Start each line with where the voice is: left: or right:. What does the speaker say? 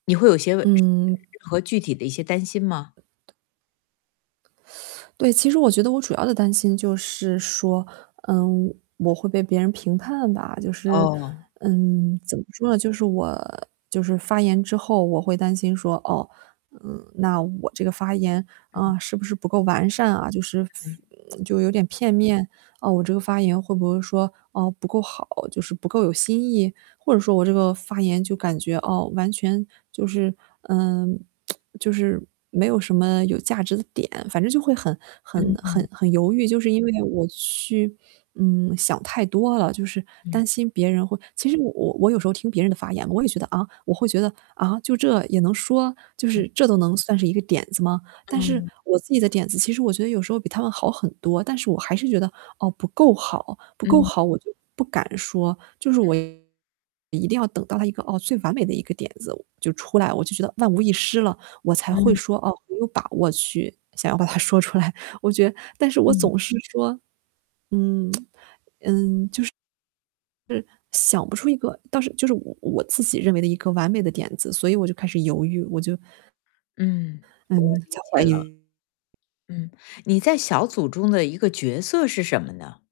left: 你会有些
right: 嗯。
left: 和具体的一些担心吗？
right: 对，其实我觉得我主要的担心就是说，嗯，我会被别人评判吧。就是，
left: 哦。
right: 嗯，怎么说呢，就是我就是发言之后，我会担心说，哦，嗯，那我这个发言，
left: 嗯。
right: 啊，是不是不够完善啊，就是
left: 嗯。
right: 就有点片面。嗯，我这个发言会不会说，哦，不够好，就是不够有新意？或者说我这个发言就感觉，哦，完全就是，呃，就是没有什么有价值的点，反正就会很很很
left: 嗯。
right: 很犹豫，就是因为我去，嗯，想太多了。就是
left: 嗯。
right: 担心别人会其实我我有时候听别人的发言，我也觉得，啊？我会觉得，啊，就这也能说？就
left: 嗯。
right: 是这都能算是一个点子吗？但是
left: 嗯。
right: 我自己的点子，其实我觉得有时候比他们好很多，但是我还是觉得，哦，不够好，不够
left: 嗯。
right: 好我就不敢说。就是我一定要等到了一个哦，最完美的一个点子就出来，我就觉得万无一失了，我才会
left: 嗯。
right: 说，哦，我有把握去想要把它说出来。我觉得但是我
left: 嗯。
right: 总是说，嗯，嗯，就是，想不出一个倒是就是我我自己认为的一个完美的点子，所以我就开始犹豫，我就
left: 嗯，我
right: 嗯，在
left: 理
right: 怀
left: 解了。
right: 疑。
left: 嗯，你在小组中的一个角色是什么呢？